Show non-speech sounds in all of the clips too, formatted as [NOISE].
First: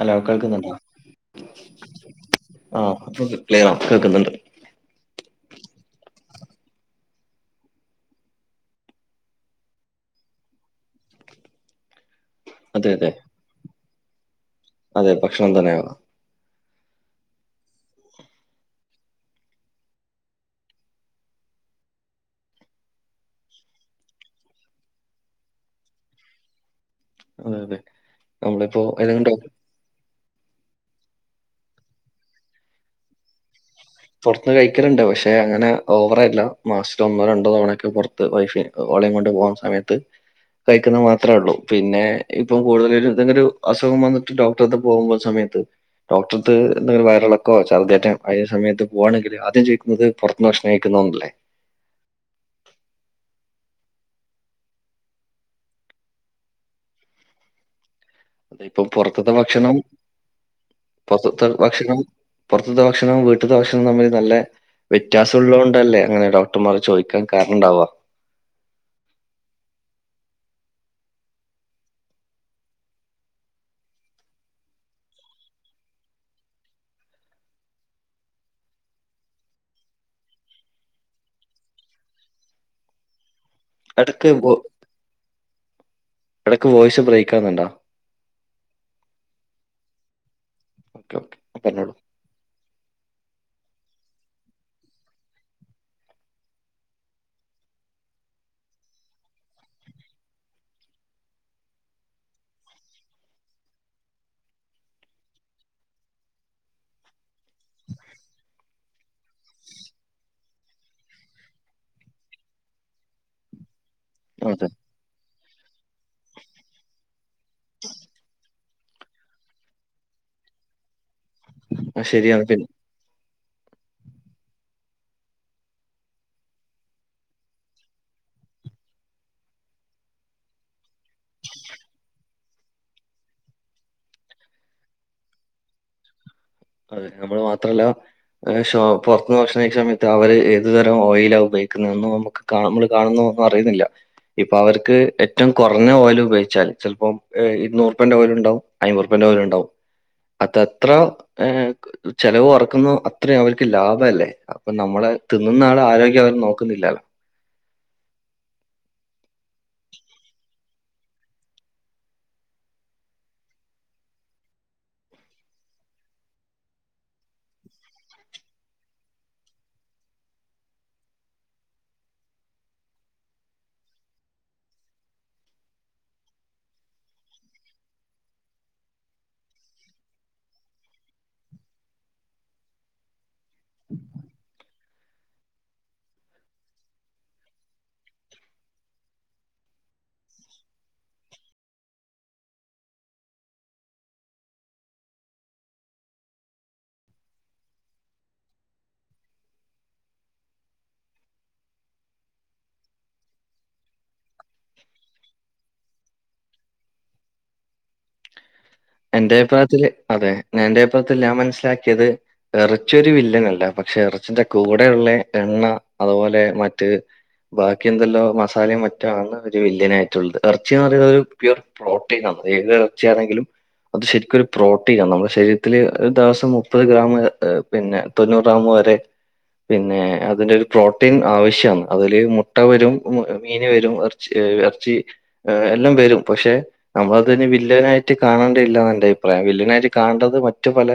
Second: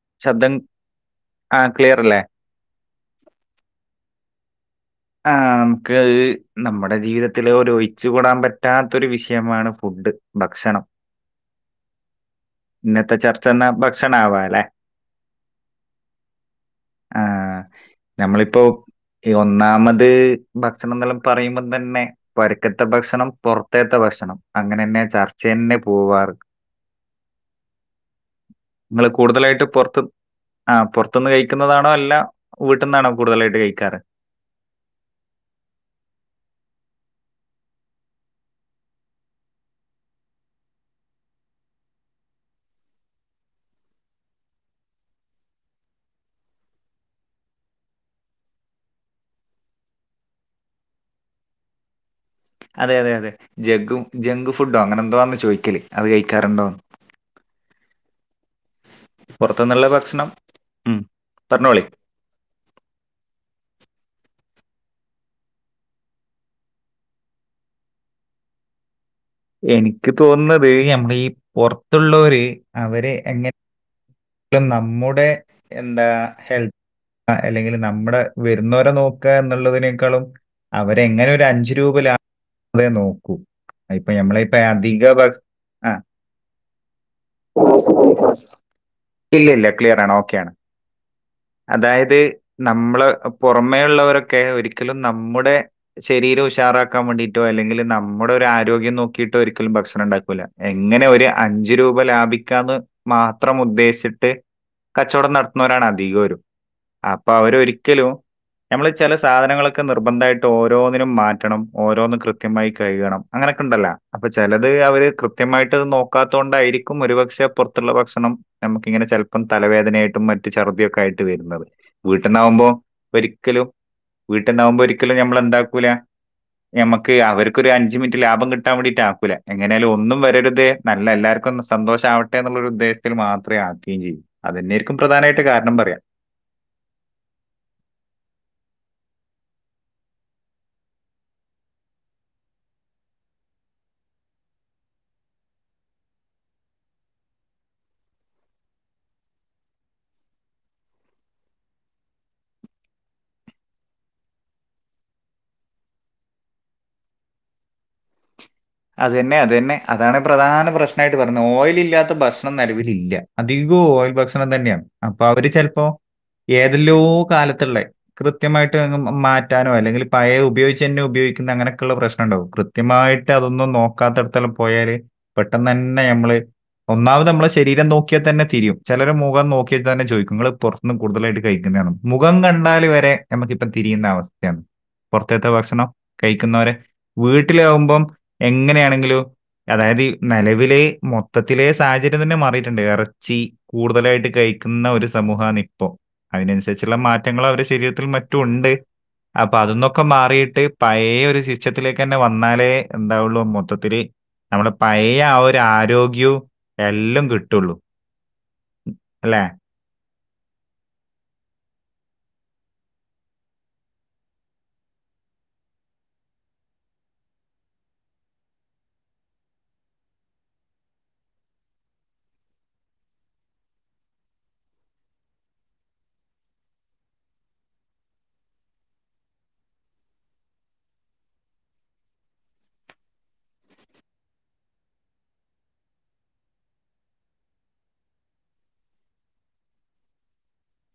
അല്ല ശബ്ദം കേൾക്കുന്നുണ്ട ആ ക്ലിയർ അല്ലേ? ആഹ അപ്പ ക്ലറ ആ കേക്കുന്നുണ്ട് ആ് നമുക്ക് നമ്മുടെ ജീവിതത്തിൽ ഒഹിച്ച കൂടാൻ പറ്റാത്തൊരു വിഷയമാണ് ഫുഡ് ഭക്ഷണം അതെ അതെ ഇന്നത്തെ ചർച്ചന്ന ഭക്ഷണ ആവാ അല്ലേ അതെ ഭക്ഷണം തന്നെയാണ് ആഹ നമ്മളിപ്പോൊ ഒ ഒന്നാമത് ഭക്ഷണംന്തെല്ലാം പറയുമ്പോൾ തന്നെ പരക്കത്ത ഭക്ഷണം പുറത്തത്തെ ഭക്ഷണം അങ്ങനെ തന്നെ ചർച്ച തന്നെ പോവാറ് അതെ അതെ നമ്മളിപ്പോ നിങ്ങള് ഏതെങ്കിലും ഡോ- കൂടുതലായിട്ട് പുറത്തും ആ പുറത്തുനിന്ന് കഴിക്കുന്നതാണോ അല്ല വീട്ടിൽന്നാണോ കൂടുതലായിട്ട് കഴിക്കാറ് കഴിക്കറുണ്ട് പക്ഷെ അങ്ങനെ ഓവറല്ല മാസത്തില ഒന്നോ രണ്ടോ തവണയൊക്കെ പുറത്ത് വൈഫി ഓളയും കൊണ്ട് പോ സമയത്ത് കഴിക്കുന്നത് മാത്രേ ഉള്ളൂ പിന്നെ ഇപ്പം കൂടുതലും ഇതെങ്കിലും അസുഖം വന്നിട്ട് ഡോക്ടർ പോകുമ്പോൾ സമയം ഡോക്ടർിലും വയറിളക്കോ ചർറ്റ അ സമയത്ത് പോവാണെങ്കിൽ ആദ്യം ചോദിക്കുന്നത് പുറത്തുന്ന്ക്ഷണഹിക്കുന്നന്നല്ലേ അതെ അതെ അതെ ജ ജക് ഫുഡോ അങ്ങനെ എന്തോന്ന് ചോദിക്കല്േ അത് കഴിക്കാറുണ്ടോന്ന് [INAUDIBLE] അത ഇപ്പൊ പുറത്തത്തെ ഭക്ഷണം പുറത്തുന്നുള്ള ഭക്ഷണം ഉം. പുൊറത്തെ പറഞ്ഞോളി ഭക്ഷണം പുൊറത്തത്തെ ഭക്ഷണംവും വീട്ടത്തെ ഭക്ഷണം മ്മ നല്ല വ്യത്യാസം ഉള്ളതത് കൊണ്ടല്ലേ അങ്ങനെ ഡോക്ടർമാർ ചോദിക്കാൻ കാരണം ഉണ്ടാവാ [INAUDIBLE] എനിക്ക് തോന്നുന്നത് നമ്മള ഈ പുറത്തുള്ളവര് അവര് എങ്ങനെ ഇ നമ്മുടെ എന്താ ഹെൽത്ത് ആ അല്ലെങ്കിൽ നമ്മുടെ വരുന്നവരെ നോക്കുക എന്നുള്ളതിനേക്കാളും അവരെങ്ങനെ ഒരു അഞ്ചു രൂപ ലാതെ നോക്കൂ ഇപ്പൊ ഇടക്ക് ഞമ്മളെപ്പ വോ- അധിക ആ ഇടക്ക് വോയിസ് ബ്രേക്ക്ാന്നണ്ടോ ക്ലിയർണ് ഓക്കൊണ് പറഞ്ഞോളൂ അതായത് നമ്മള് പുറമേ ഉുള്ളവരൊക്കെ ഒരിക്കലും നമ്മുടെ ശരീരം ഉഷാറാക്കാൻ വേണ്ടിട്ടോ അല്ലെങ്കിൽ നമ്മുടെ ഒരു ആരോഗ്യ നോക്കിട്ട് ഒരിക്കലും ഭക്ഷണം ഉണ്ടാക്കൂ എങ്ങനെ ഒരു അഞ്ച് രൂപ ലാഭിക്കാന്ന് മാത്രം ഉദ്ശ ട്ട് കച്ചവടം നടത്തുന്നവരാണ് അധികര അപ്പൊ അവര ഒരിക്കലും നമ്മൾ ചില സാധനങ്ങളൊക്കെ നിർബന്ധമായിട്ട് ഓരോന്നിനും മാറ്റണം ഓരോന്ന്ും കൃത്യമായി കഴുകണം അങ്ങനെ ണ്ടല്ല അപ്പൊ ചിലത് അതെ അവര് കൃത്യമായിട്ട് നോക്കാത്ത കൊണ്ടായിരിക്കും ഒരുപക്ഷെ പുറത്തുള്ള ഭക്ഷണം നമുക്ക് ഇങ്ങനെ ചിലപ്പം തലവേദനയായിട്ടും മറ്റ് ചർദിയൊക്കെ ആയിട്ട് വരുന്നത് ആ, ശരിയാണ് പിന്നെ വീട്ടന്നാവുമ്പോ ഒരിക്കലും വീട്ടന്നാവകുമ്പോ ഒരിക്കല നമ്മൾ എന്താക്കല നക്ക് അവർക്ക അഞ് മിനി ലാഭം കിട്ടാൻ വേണ്ടിട്ട ആാക്കൂല എങ്ങനാലും ഒന്നും വരരുത് നല്ല എല്ലാവർക്കും സന്തോഷം ആവട്ടെ എന്നുള്ളരു ഉദ്ദേശത്തിൽ മാത്രമേ ആക്കുകയും ചെയ്യൂ അത്െന്നെരിക്കും പ്രധാനമായിട്ട് കാരണം പറയാം അതെ നമ്മള് മാത്രല്ല പുറത്തു ഭക്ഷണ സമയത്ത് അവര് ഏതു തരം ഓയിൽ ആകുമ്പ കേ ന നമ്മള് കാണുന്ന ഒന്നും അറിയുന്നില്ല ഇപ്പൊ അവർക്ക് ഏറ്റവും കുറഞ്ഞ ഓൽ ഉപയിച്ചാൽ ചിലപ്പോ ഇുന്നൂറുപ്പേന്റെ ഓൽ ഉണ്ടാവും അഞ്ഞൂറ്ുപ്പ ണ്ടാവും അതത്ര ഹ ചെിലവ് ഉറക്കുന്ന അത്രയും അവർക്ക് ലാഭമല്ലേ അപ്പൊ നമ്മളെ തിന്നുന്ന ആള് ആരോഗ്യ നോക്കുന്നില്ലല്ലോ [UNINTELLIGIBLE] അത്തന്നെ അത്തന്നെ അതാണ് പ്രധാന പ്രശ്നമായിട്ട് പറഞ്ഞത് ഓയിൽ ഇല്ലാത്ത ഭക്ഷണം നിലവില ഇില്ല അധിക ഭക്ഷണം തന്നെയാണ് അപ്പൊ അവര് ചിലപ്പോ ഏതെല്ലോ കാലത്തുള്ള കൃത്യമായിട്ട് മാറ്റാനോ അല്ലെങ്കിൽ പഴയ ഉപയോഗിച്ചു തന്നോ ഉപയോഗ അങ്ങനൊക്കെയുള്ള പ്രശ്നം ഉണ്ടക കൃത്യമായിട്ട് മ അതൊന്നും നോക്കാത്തടത്തല്ലാം പോയാല് പെട്ടെന്ന് തന്നെ നമ്മള് ഒന്നാമത് നമ്മെ ശര നോക്കിയാൽ തന്നെതിരും ചിലർ മുഖം നോക്കിയാൽ തന്നെോദിക്കങ്ങൾ പുറത്ത നിന്ന് കൂടുതലായിട്ട കഴിക്കുന്നു മുഖം കണ്ടാല് വരെ നമുക്കിപ്പം തിരിയുന്ന അവസ്ഥയാണ് പുറത്തത്തെ ഭക്ഷണം കഴിക്കുന്നവരെ വീട്ടിലാാവുമ്പം എങ്ങനെയാണെങ്കിലും അതായത് നിലവിലെ മൊത്തത്തിലെ സാഹചര്യം തന്നെ മാറിയിട്ടുണ്ട് ഇറച്ചി കൂടുതലായിട്ട് കഴ ുന്ന ഒരു സമൂഹണ ഇപ്പോ അതിനനുസരിച്ചുള്ള മാറ്റങ്ങൾ അവടെ ശരീരത്തിൽ മറ്റും ഉണ്ട് അപ്പൊ അതന്നൊക്കെ മാറിയിട്ട് പഴയ ഒരു ശിക്ഷ്യത്തിലേക്ക് തന്നെ വന്നാലേ എന്താവള്ളൂ മൊത്തത്തി നമ്മള് പഴയ ആ ഒരു ആരോഗ്യവും എല്ലാം കിട്ടുള്ളൂ എന്റെ അല്ലേ? അഭിപ്രായത്തില് അതെ ഞാൻ എൻന്റെപ്പുറത്ത് ഞാൻ മനസ്സിലാക്കിയത് ഇറച്ചൊരു വില്ലനല്ല പക്ഷെ ഇറച്ചിന്റെ കൂടെയുള്ള എണ്ണ അതുപോലെ മറ്റ് ബാക്കി എന്തല്ലോ മസാലയും മറ്റാണ് ഒരു വില്യനായിയിട്ടുള്ളത് ഇറച്ചിന്ന് പറയുന്നത് ഒരു പ്യൂർ പ്രോട്ടീൻ ആണ് അ ഏത് തർച്ചയാണെങ്കിലും അത് ശരിക്കരു പ്രോട്ടീൻണ് നമ്മുടെ ശരീത്തിത്തില് ഒരു ദിവസം മുപ്പത് ഗ്രാം പിന്നെ തൊണ്ണൂറ് ഗ്രാമ വരെ അത പിന്നെ അതിന്റെ ഒരു പ്രോട്ടീൻ ആവശ്യമാണ് അതില് മുട്ട വരും മീന് വരും ഇറച്ചി എല്ലാം വരും പക്ഷെ നമ്മളത്െ വില്ലനായിട്ട് കാണാ ല്ല എന്റെ അഭിപ്രായം വല്നായിര് കാണ്ടത് മറ്റു പല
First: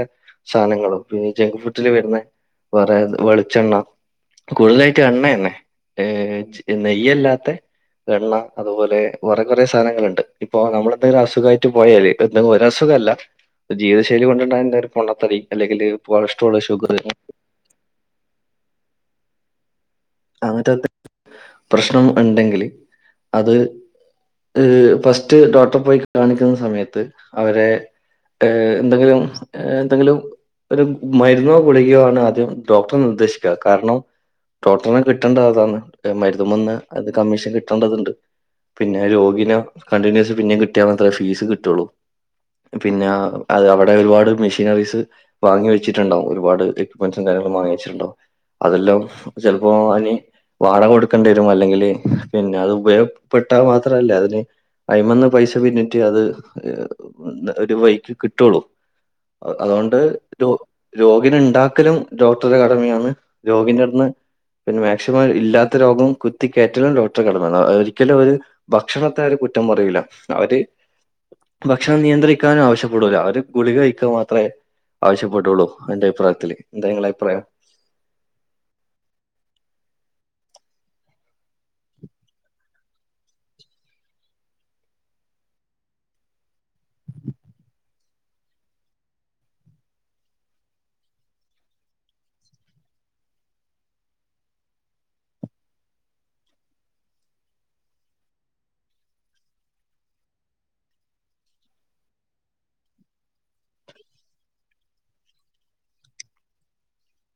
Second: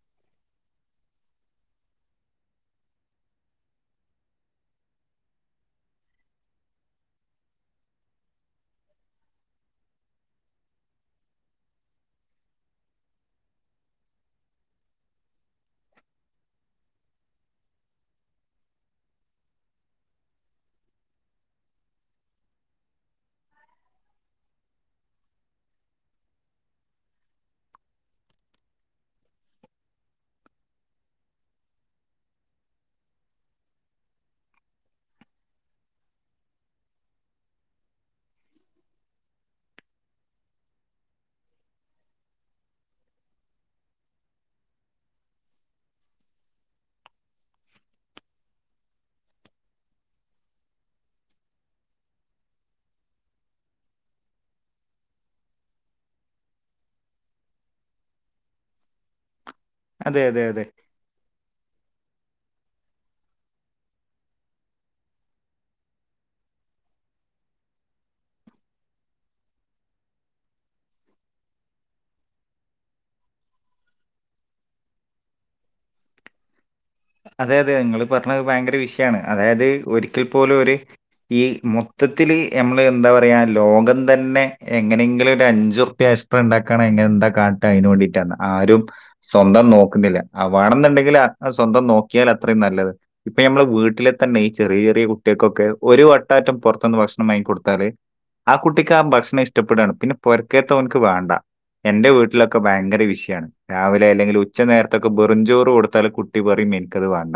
സാധനങ്ങളും പിന്നെ ജങ്ക് ഫുഡില് വരുന്ന വറെേ വെളിച്ചെണ്ണ കൂടുതലായിട്ട് എണ്ണ തന്നെ ഏ നെയ്യല്ലാത്ത എണ്ണ അതുപോലെ കുറെ കുറെേ സാധനങ്ങളുണ്ട് ഇപ്പൊ നമ്മൾ എന്തെങ്കിലും അസുഖമായിട്ട് പോയാല് എന്നും ഒ അസുഖല്ല ജീവിതശൈലി കൊണ്ടുണ്ട എന്ത പൊണത്തറി അല്ലെങ്കിൽ വളഷ്ടമുള്ള സുഖ അങ്ങനത്തെ പ്രശ്നം ഉണ്ടെങ്കിൽ അത് ഫസ്റ്റ് ഡോക്ടറെ പോയി കാണിക്കുന്ന സമയത്ത് അവരെ ഏ എന്തെങ്കിലും എന്തെങ്കിലും ഒരു മരുന്നോ കുളിക്കയോ ആണ് ആദ്യം ഡോക്ടറെ നിർദ്ദേശിക്കുക കാരണം ഡോക്ടറിന കിട്ടേണ്ടതാണ് മതും വന്ന് അത് കമ്മീഷൻ കിട്ടേണ്ടതുണ്ട് പിന്നെ രോഗീെ കണ്ടിന്യൂസ് പിന്നെ കിട്ടിയാത്ര ഫീസ് കിട്ടുള്ളു പിന്നെ ഒ [INAUDIBLE] അതെല്ല അപ്പൊ അതിന് വാടക കൊടുക്കേണ്ടി വരും അല്ലെങ്കില് പിന്നെ അത് ഉപയോഗപ്പെട്ടാൽ മാത്രല്ലേ അതിന് അയമന്ന് പൈസ പിന്നിട്ടേ അത് ഒരു വൈക്ക് കിട്ടുള്ളൂ അതുകൊണ്ട് അതെ അതെ ര അതെ രോഗിന ഉണ്ടാക്കലും ഡോക്ടറ കടമയാണ് രോഗന്റെ അടുതന്ന് പിന്നെ മാക്സിമം ഇല്ലാത്ത രോഗം കുത്തിക്കയറ്റലും ഡോക്ടർ കടമ ഒരിക്കലും ഒരു ഭക്ഷണത്തെ ഒരു കുറ്റ റയൂല അവര് ഭക്ഷണം നിയന്ത്രിക്കാനും ആവശ്യപ്പെടൂല അവര് ഗുളിക കഴിക്കുക മാത്രമേ ആവശ്യപ്പെട്ടുള്ളൂ എന്റെ അഭിപ്രായത്തില് എന്താ നിങ്ങളെ അഭിപ്രായം? അതെ അതെ ഇങ്ങള് പറഞ്ഞത് ഭയങ്കര വിഷ്യയാണ് അതായത് ഒരിക്കൽ പോലും ഒരു ഈ മൊത്തത്തില് ഞമ്മള് എന്താ പറയാ ലോകം തന്നെ എങ്ങനെങ്കിലും ഒരു അഞ്ചു ഉർപ്യ [UNINTELLIGIBLE] ണ്ടാക്കാനായി എങ്ങനെ എന്താ കാട്ടാ അയിനു വേണ്ടിട്ടാണ് ആരും സ്വന്തം നോക്ക്ന്നില്ല ആവ വേണംന്ന്ണ്ടെങ്കിൽ [UNINTELLIGIBLE] സ്വന്തം നോ ക്കിയാൽ അത്രയും നല്ലത് ഇപ്പൊ അമ്മളെ വീട്ടിലെ തന്നെ ഈ ചെറിയ ചെറിയ കുട്ടിയാക്കൊക്കെ ഒരു വട്ട യറ്റം പൊറത്ത്ന്ന് ഭ ഭക്ഷ്ണം വാങ്ങിക്കൊടുത്താല് ആ കുട്ടിക്ക് ആ ഭക്ഷ്ണം ഇഷ്ട്ടപ്പെടയാണ് പിന്നെ പൊര്ക്കേത്ത ഓൻക്ക് വേണ്ട എന്റെ വീട്ടിലൊക്കെ ഭയങ്കര വിഷയാണ് രാവിലെ അല്ലെങ്കിൽ ഉച്ച നേരത്തൊക്കെ ബെറുംചോറ് കൊടുത്താല് കുട്ടി വെറി മീൻ ഇത് വേണ്ട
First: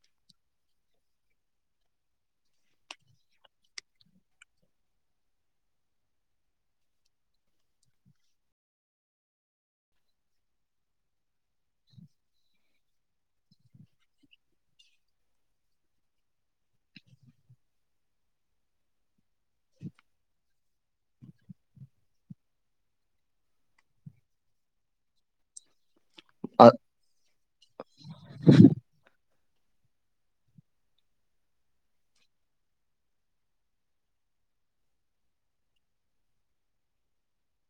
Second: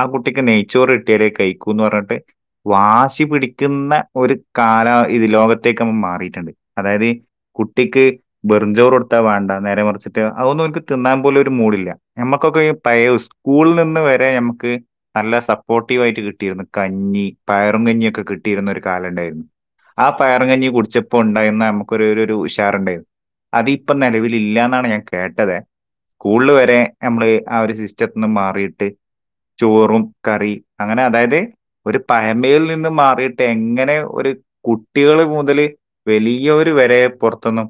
ആ കുട്ടിക്ക് നെയ്ച്ചോറ് കിട്ടിയാലേ കഴിക്കൂന്ന് പറഞ്ഞിട്ട് വാശി പിടിക്കുന്ന ഒരു കാ ലം ഇത് ലോകത്തേക്ക് മാറിയിട്ട്ണ്ട് അതായതീ കുട്ടിക്ക് ബെറുംചോറ് കൊടുത്താ വേണ്ട നേരെ മറിച്ചിട്ട് അതൊന്നും ഓൻക്ക് തിന്നാൻ പോലും ഒരു മൂടില്ല നമ്മ കൊറെ പഴേ ഉസ്കൂൾ നി ഇന്ന് വരെ നമക്ക് നല്ല സപ്പോർട്ടിവാ യിട്ട് കിട്ടിയത് കഞ്ഞീ പയറും കഞ്ഞിയൊക്കെ കിട്ടിരുന്ന ഒരു കാ കാലം ഇണ്ടായിരുന്നു ആ പയറും കഞ്ഞി കുടിച്ചപ്പോ ഉണ്ടായിരുന്ന നമുക്കൊര് ഒരു ഒരു ഉഷാറുണ്ടേരുന്നു അതിപ്പം നെലവില് ഇല്ലാന്നാണ് ഞാൻ കേട്ടതേ സ്കൂൾല് അ വരെ ഞമ്മള് ആ ഒരു സിസ്റ്റത്ത്ന്ന് മാറി ചോറും കറി അങ്ങനെ അതായത് ഒരു പഴമേൽ നിന്ന് മാറിയിട്ടെങ്ങനെ ഒര് കുട്ടികള് മുതല് വലിയവര് വരെ പൊറത്ത്ന്ന്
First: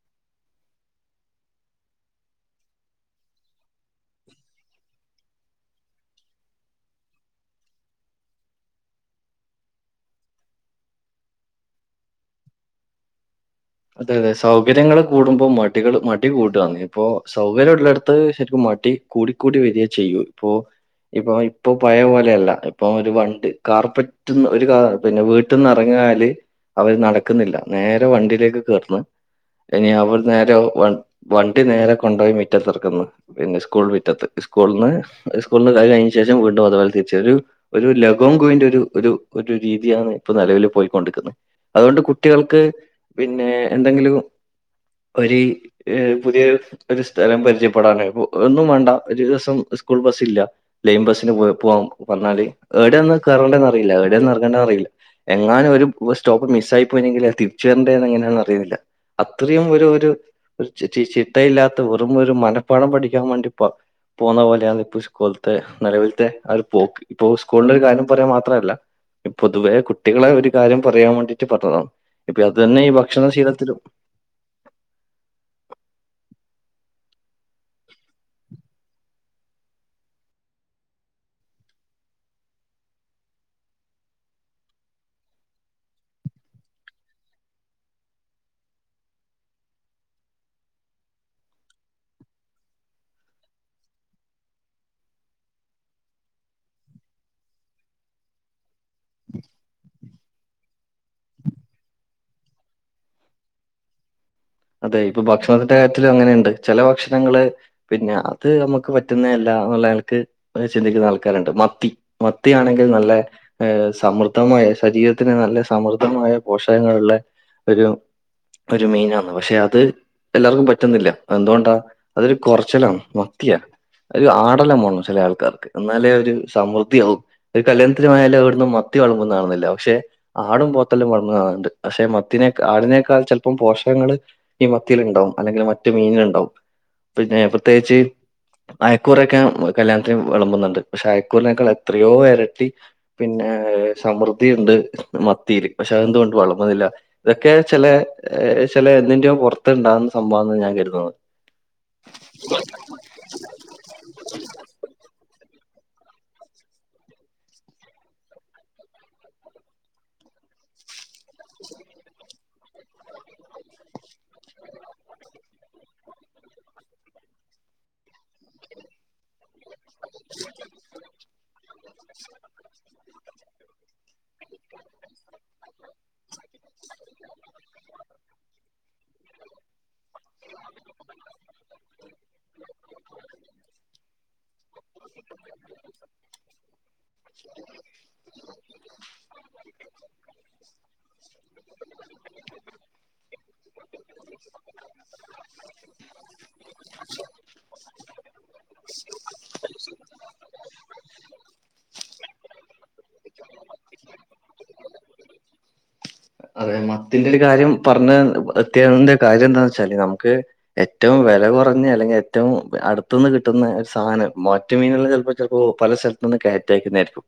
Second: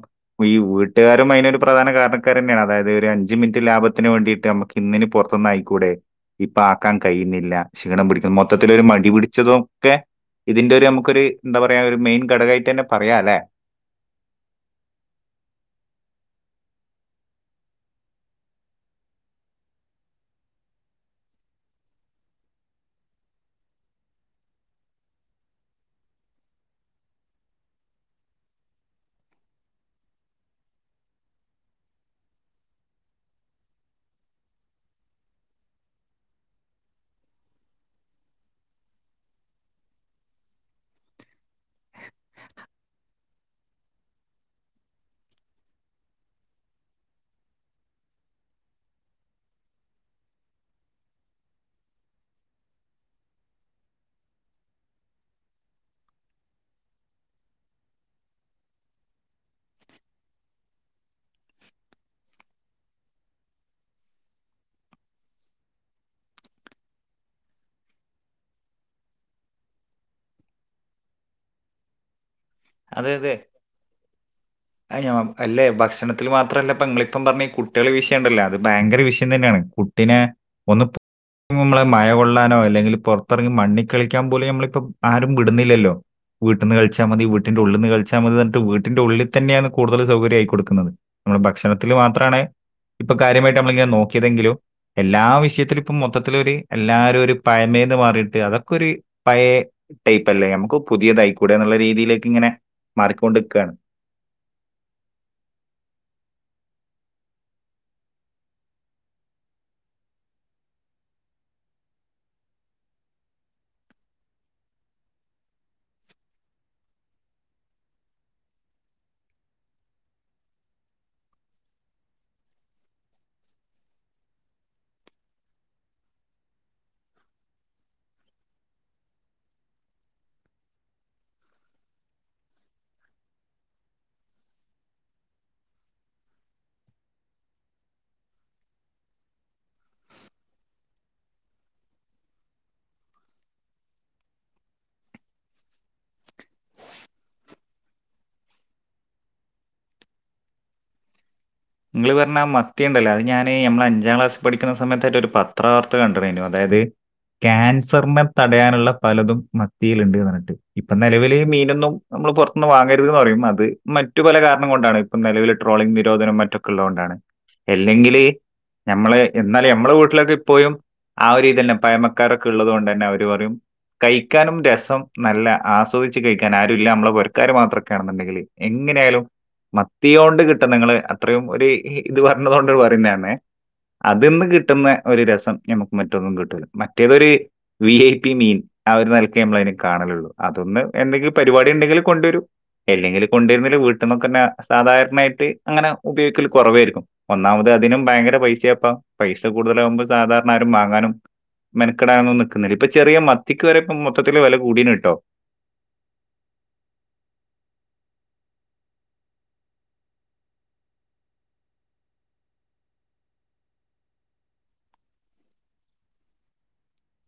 ഈ വീട്ടുകാരും അയിന് ഇതിന്റെ പ്രധാനകാരണക്കാരെന്നെ യാണ് അതായത് ഒരു അഞ്ച് മിനിറ്റ് ലാഭത്തിന് വേണ്ടീട്ട് അമ്മക്ക് ഇന്നിന് പൊറത്ത്ന്ന് ആയിക്കൂടെ ഇപ്പൊ ആക്കാൻ കയ്യിന്നില്ല ക്ഷീണം പിടിക്കും മൊത്തത്തിലുരു മടി പിടിച്ചതൊക്കെ ഇതിന്റെ ഒരു അമുക്കൊരു എന്താ പറയാ ഒരു മെയിൻ ഘടകായിട്ടെന്നെ പറയാല്ലെ അതെ അതെ സൗകര്യങ്ങള് കൂടുമ്പോ മടികള് മടി കൂടാന്ന് ഇപ്പൊ സൗകര്യ ഉള്ളെടത്ത് ശരിക്കും മ ടി കൂടിക്കൂടി വെരാ ചെയ്യൂ ഇപ്പൊ ഇപ്പോ ഇപ്പൊ പഴയ പോലെയല്ല ഇപ്പൊ ഒരു വണ്ട് കാർപ്പറ്റ്ന്ന് ഒരു കാ പിന്നെ വീട്ടിന്ന് എറങ്ങ യാല് അവര് നടക്ക്ന്നില്ല നേരെ വണ്ടിയിലേക്ക് കേറ്ന്ന് ഇനി അവട്ന്ന് നേരെ വണ്ട് നേരെ കൊണ്ടോയി മിറ്റത്ത് എർക്ക്ന്ന് പിന്നെ സ്കൂൾ മിറ്റത്ത് സ്കൂൾന്ന് ഒരു സ്കൂള്ന്ന് അത് കഴിഞ്ഞശേഷം വീണ്ടും അതുപോലെ തിരിച്ച് വരും ഒരു ഒരു ലെഗോൺ ഗോയിന്റെ ഒരു ഒരു ഒരു രീതിയാണ് ഇപ്പൊ നെലവിൽ പൊയിക്കൊണ്ടിക്ക്ന്നത് അതൊണ്ട് കുട്ടികൾക്ക് ന്നെ എന്തെങ്കിലും ഒര് ഏ പുതിയൊര് ഒരു സ്ഥലം പരിചയപ്പെടാന് ഉ ഒന്നും വേണ്ട ഒരൂ സൊ സ്കൂൾ ബസ് ഇല്ല ലെയ്ൻ ബസ്സിന് പോ പോവാം പർന്നാല് ഏടെയാന്ന് കേറണ്ടേന്ന് അറിയില്ല ഏടെയാണ് എറങ്ങണ്ടേ അറിയില്ല എങ്ങാനും ഒരു [UNINTELLIGIBLE] സ്റ്റോപ്പ് മിസ്സായി പോയിനെങ്കില് അത് തിരിച്ചു വരണ്ടേ ന്നെങ്ങനാ യെന്നറിയുന്നില്ല അത്രയും ഒരു ഒരു ഒര് ചി ചി ചി ചിട്ടയില്ലാത്ത വെറും ഒരു മനപ്പാഠം പഠിക്കാൻ വേണ്ടിപ്പം പ്പോന്ന പോലെയാന്ന് ഇപ്പ ഉസ്കൂൾത്തെ നെലവിൽത്തെ ആ ഒരു പോക്ക് ഇപ്പൊ സ്കൂളിന്റെ ഒരു കാരണം പറയാൻ മാത്രല്ല പൊതുവേ കുട്ടികളെ ഒരു കാര്യം പറയാൻ വേണ്ടിട്ട് പറ്റണം ഇപ്പ അതെ ന്നെ അതെ അതെ അയ്ഞാം അല്ലെ ഭക്ഷണ ത്തില് മാത്രല്ലപ്പം ഇങ്ങളീപ്പം പറഞ്ഞ കുട്ടികളെ വിഷയം ഉണ്ടല്ലോ അത് ഭയങ്കര വിഷയം തന്നെയാണ് കുട്ടിനെ ഒന്ന് ഇമ്മളെ മഴ കൊള്ളാനോ അല്ലെങ്കില് പൊറത്തെറങ്ങി മണ്ണിക്കളിക്കാൻ പോലും നമ്മളിപ്പോ ആരും വിടുന്നില്ലല്ലോ വീട്ട്ന്ന് കളിച്ചാൽ മതി വീ വീട്ടിന്റെ ഉള്ള്ന്ന് കളിച്ചാൽ മതി ഞ്ഞിട്ട് വീട്ടിന്റെ ഉള്ളിൽ തന്നെയാണ് കൂടുതൽ സൗകര്യം ആയി കൊടുക്ക്ന്നത് നമ്മള് ഭക്ഷണത്തിൽ മാത്രാണ് ഇപ്പൊ കാര്യമായിട്ട് നമ്മള് ഇങ്ങനെ നോക്കിയതെങ്കിലും എല്ലാ വിഷയത്തിലും ഇപ്പം മൊത്തത്തിൽ ഒരു എല്ലാരൊര് പഴമ എന്ത് മാറീട്ട് അതൊക്കൊര് പഴേ ടൈപ്പല്ലേ അമൊക്ക് പുതിയതായിക്കൂടെ എന്നുള്ള രീതില് ഇങ്ങനെ മാറിക്കൊണ്ട്ക്കയാണ് അതെ ഇപ്പൊ ഭക്ഷണത്തിന്റെ കാര്യത്തിൽ അങ്ങനെ ഇണ്ട് ചെല ഭക്ഷണങ്ങള് പിന്നെ അത് അമക്ക് പറ്റുന്നെ അല്ലാ ആ നല്ല ആൾക്ക് അത് ചിന്തിക്കുന്ന ആൾക്കാര് ഇണ്ട് മത്തി മത്തി ആണെങ്കിൽ നല്ലെ ഏ സമൃദ്ധമാ മായ ശരീരത്തിന് നല്ല സമൃദ്ധമായ പോഷകങ്ങളുള്ള ഒരു ഒരു മീനാണ് പക്ഷെ അത് എല്ലാവർക്കും പറ്റുന്നില്ല അത് എന്തുകൊണ്ടാ അതൊരു കൊറച്ചലാണ് മത്തിയാ ഒരു ആടെല്ലാം വേണം ചെല ആൾക്കാർക്ക് എന്നാലേ ഒരു സമൃദ്ധിയാവൂ ഒരു കല്യാണത്തിന് പോയാല് അവിടുന്ന് മ മത്തി വെള്മ്പ്ന്ന കാണുന്നില്ല പക്ഷെ ആടും പോത്തെല്ലാം വെള്മ്പ്ന്ന കാണുന്നുണ്ട് പക്ഷെ മത്തിനെക്ക ആടിനേക്കാൾ ചെലപ്പോം പോഷകങ്ങള് ഈ മത്തികളുണ്ടാവും അല്ലെങ്കിൽ മറ്റു മീനുകൾ ഉണ്ടാവും പിന്നെ പ്രത്യേകിച്ച് അയക്കൂറയൊക്കെ കല്യാണത്തിന് വിളമ്പുന്നുണ്ട് പക്ഷെ അയക്കൂറിനേക്കാൾ എത്രയോ ഇരട്ടി പിന്നെ സമൃദ്ധിയുണ്ട് മത്തിയിൽ പക്ഷെ അതെന്തുകൊണ്ട് വളമ്പുന്നില്ല ഇതൊക്കെ ചില എ ചില എന്തിൻറെയോ പുറത്തുണ്ടകുന്ന സംഭവാന്ന് ഞാൻ കരുതുന്നത്. നിങ്ങൾ പറഞ്ഞ മത്തിയുണ്ടല്ലോ അത് ഞാന് നമ്മള് അഞ്ചാം ക്ലാസ്സിൽ പഠിക്കുന്ന സമയത്തൊരു പത് ത്ര വാർത്ത കണ്ടനു അതായത് ക്യാൻസറിനെ തടയാനുള്ള പലതും മത്തിയിലുണ്ട്ന്ന് പറഞ്ഞിട്ട് ഇപ്പൊ നിലവില് മീനൊന്നും നമ്മള് പുറത്തന്ന് വാങ്ങരുത്തന്ന് പറയും അത് മറ്റു പല കാരണം കൊണ്ടാണിപ്പ നിലൽ ട്രോളിംഗ് നിരോധനം മറ്റു ള്ളൊണ്ടാണ് അല്ലെങ്കില് ഞമ്മള് എന്നാലും ഞമ്മള് വീട്ടിലൊക്കെ ഇപ്പോയും ആ ഒരു ഇതന്നെ പഴമക്കാരൊക്കെ ഉള്ളത് കൊണ്ട് തന്നെ അവർ പറയും കഴിക്കാനും രസം നല്ല ആസ്വദച്ച് കഴിക്കാൻ ആരും ഇല്ല നമ്മളെ ആൾക്കാർ മാത്രൊക്കെ ആണെന്നുണ്ടെങ്കില് എങ്ങനെയായാലും മത്തിയോണ്ട് കിട്ടുന്നിങ്ങള് അത്രയും ഒരു ഇത് പറഞ്ഞതൊണ്ട് പറയുന്നതാണ് അതിൽന്ന് കിട്ടുന്ന ഒരു രസം ഞമുക്ക് മറ്റൊന്നും കിട്ടൂല്ല മറ്റേതൊരു വി ഐ പി മീൻ ആ ഒരു നൽക നമ്മൾ അതിനെ കാണൂ അതൊന്ന് എന്തെങ്കിലും പരിപാടി ഉണ്ടെങ്കിൽ കൊണ്ടുവരും അല്ലെങ്കില് കൊണ്ടുവരുന്നല് വീട്ടിൽന്നൊക്കെ തന്നെ സാധാരണയായിട്ട് അങ്ങനെ ഉപയോഗിക്കൽ കുറവായിരിക്കും ഒന്നാമത് അതിനും ഭയങ്കര പൈസയപ്പാ പൈസ കൂടുതലാകുമ്പോ സാധാരണ ആരും വാങ്ങാനും മെനക്കെടാനൊന്നും നിക്കുന്നില്ല ഇപ്പൊ ചെറിയ മത്തിക്ക് വരെ മൊത്തത്തില് വില കൂടീന്ന് കട്ടോ അതെ മത്തിന്റെ ഒരു കാര്യം പറഞ്ഞ എത്യാന്റെ കാര്യം എന്താന്ന് വച്ചാല് നമുക്ക് ഏറ്റവും വി വില കുറഞ്ഞ അല്ലെങ്കിൽ ഏറ്റവും അടുത്തുന്ന് കിട്ടുന്ന ഒരു സാധനം മറ്റു മീനുകള് ചിലപ്പോ ചിലപ്പോ പല സ്ഥലത്ത് നിന്നും കയറ്റിയക്കുന്നതരിക്കും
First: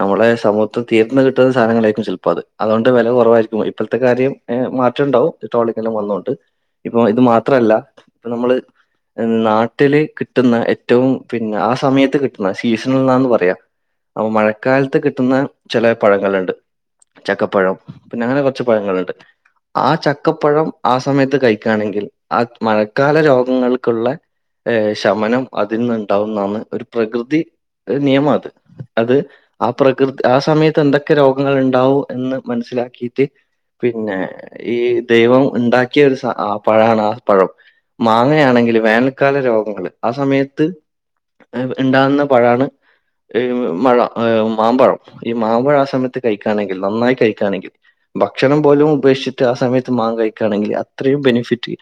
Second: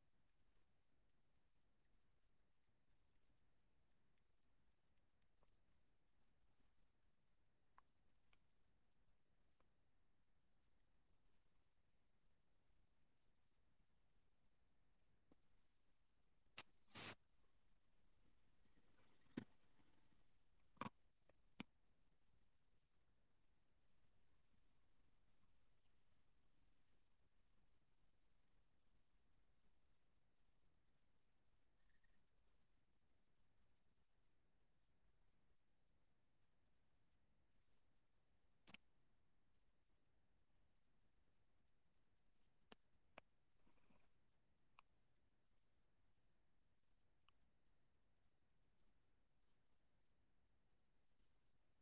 നമ്മടെ സമൂഹത്ത് തീർന്ന് കിട്ടുന്ന സാധങ്ങളായിരിക്കും ചിലപ്പോ അത് അതുകൊണ്ട് വില കുറവായിരിക്കും. ഇപ്പോഴത്തെ കാര്യം ഏ മാറ്റംണ്ടാവും [UNINTELLIGIBLE] വന്നൊണ്ട് ഇപ്പൊ ഇത് മാത്രല്ല ഇപ്പൊ നമ്മള് നാട്ടില് കിട്ടുന്ന ഏറ്റവും പിന്നെ ആ സമയത്ത് കിട്ടുന്ന സീസണിൽ എന്നാന്ന് പറയാം അപ്പൊ മഴക്കാലത്ത് കിട്ടുന്ന ചില പഴങ്ങളുണ്ട് ചക്കപ്പഴം പിന്നെ അങ്ങനെ കുറച്ച് പഴങ്ങളുണ്ട് ആ ചക്കപ്പഴം ആ സമയത്ത് കഴിക്കുകയാണെങ്കിൽ ആ മഴക്കാല രോഗങ്ങൾക്കുള്ള ഏറെ ശമനം അതിൽന്നുണ്ടാവുന്നതാണ് ഒരു പ്രകൃതി ഒരു നിയമം അത് അത് ആ പ്രകൃത് ആ സമയത്ത് എന്തൊക്കെ രോഗങ്ങൾ ഉണ്ടാവും എന്ന് മനസ്സിലാക്കി ട്ട് പിന്നെ ഈ ദൈവം ഉണ്ടാക്കിയ ഒരു സ ആ പഴാണ് ആ പഴം മാങ്ങയാണെങ്കില് വേനൽക്കാല രോഗങ്ങള് ആ സമയത്ത് ഉണ്ടാവുന്ന പഴാണ് മഴ മാമ്പഴം ഈ മാമ്പഴം ആ സമയത്ത് കഴിക്കായാണെങ്കിൽ നന്നായി കഴിക്കാണെങ്കിൽ ഭക്ഷണം പോലും ഉപേക്ഷിച്ചിട്ട് ആ സമയത്ത് മാങ്ങ കഴിക്കുകണെങ്കിൽ അത്രയും ബെനിഫിറ്റ്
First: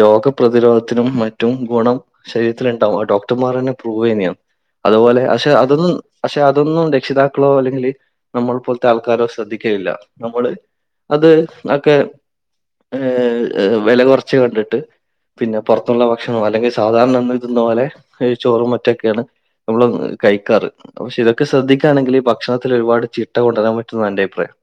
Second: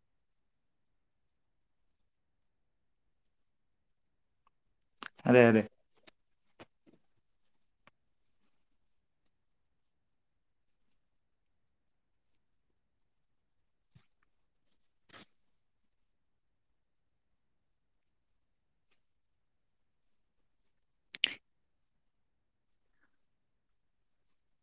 രോഗപ്രതി രോധത്തിനും മറ്റും ഗുണം ശരീരത്തിലുണ്ടാവും ആ ഡോക്ടർമാർ തന്നെ പ്രൂവ് ചെയ്യുന്നതാണ്. അതുപോലെ അതെ പക്ഷെ അതെ. അതൊന്നും പക്ഷെ അതൊന്നും ര രക്ഷിതാക്കളോ അല്ലെങ്കിൽ നമ്മൾ പോലത്തെ ആൾക്കാരോ ശ്രദ്ധിക്കയില്ല നമ്മള് അത് ഒക്കെ ഏ വില കുറച്ച് കണ്ടിട്ട് പിന്നെ പുറത്തുള്ള ഭക്ഷണവും അല്ലെങ്കിൽ സാധാരണ ഇത് തിന്നുന്ന പോലെ ചോറും മറ്റൊക്കെയാണ് നമ്മള് കഴിക്കാറ് പക്ഷെ ഇതൊക്കെ ശ്രദ്ധിക്കാണെങ്കിൽ ഈ ഭക്ഷണത്തിൽ ഒരുപാട് ചിട്ട കൊണ്ടുവരാൻ പറ്റുംന്നാണ് എന്റെ അഭിപ്രായം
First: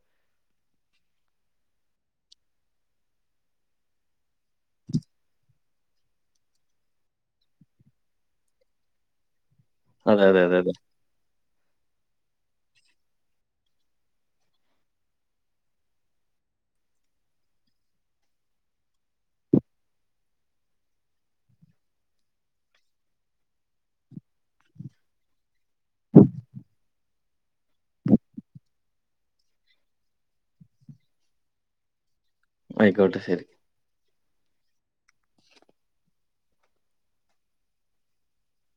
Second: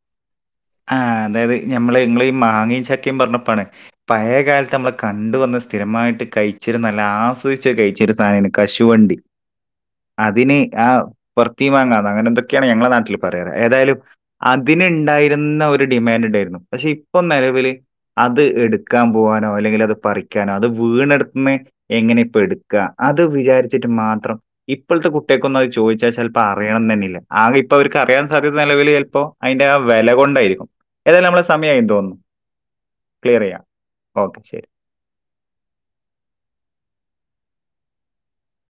ആ അതായത് ഞമ്മള് ഇങ്ങള് മാങ്ങയും ചക്കയും പറഞ്ഞപ്പാണ് പഴ കാലത്ത് നമ്മൾ കണ്ട വന്ന സ് സ്ഥിരമായിട്ട് കഴിച്ചിരുന്ന നല്ല ആസ്വദച്ച് കഴിച്ചിരു സാധനാണ് കശുവണ്ടി അതെ, അതെ, അതിന് അതെ, അതെ. ആ പൊർത്തി വാങ്ങാം അങ്ങനെ എന്തൊക്കെയാണ് ഞങ്ങളെ നാട്ടിൽ പറയാറ്. ഏതായാലും അതിനുണ്ടായി രുന്ന ഒരു ഡിമാൻഡ് ഉണ്ടായിരുന്നു. പക്ഷെ ഇപ്പൊ നിലവിൽ അത് എടുക്കാൻ പോവാനോ അല്ലെങ്കിൽ അത് പറി ക്കാന അത് വീണെടുത്തൂന്ന് എങ്ങനെ ഇപ്പ എടുക്ക അത് വിചാരിച്ചിട്ട് മാത്രം ഇപ്പോഴത്തെ കുട്ട് കൾക്കൊന്നും അത് ചോദിച്ചാ ചിലപ്പോ അറിയണമെന്നില്ല. ആകെ ഇപ്പൊ അവർക്ക് അറിയാൻ സാധ്യത നിലവിൽ ചിലപ്പോ അതിന്റെ ആ വിലകൊണ്ടായിരിക്കും ഏതായാലും നമ്മടെ സമയായിന്ന് തോന്നുന്നു. ആയിക്കോട്ടെ ക്ലിയർ ശെരി ചെയ്യാം ഓക്കെ ശരി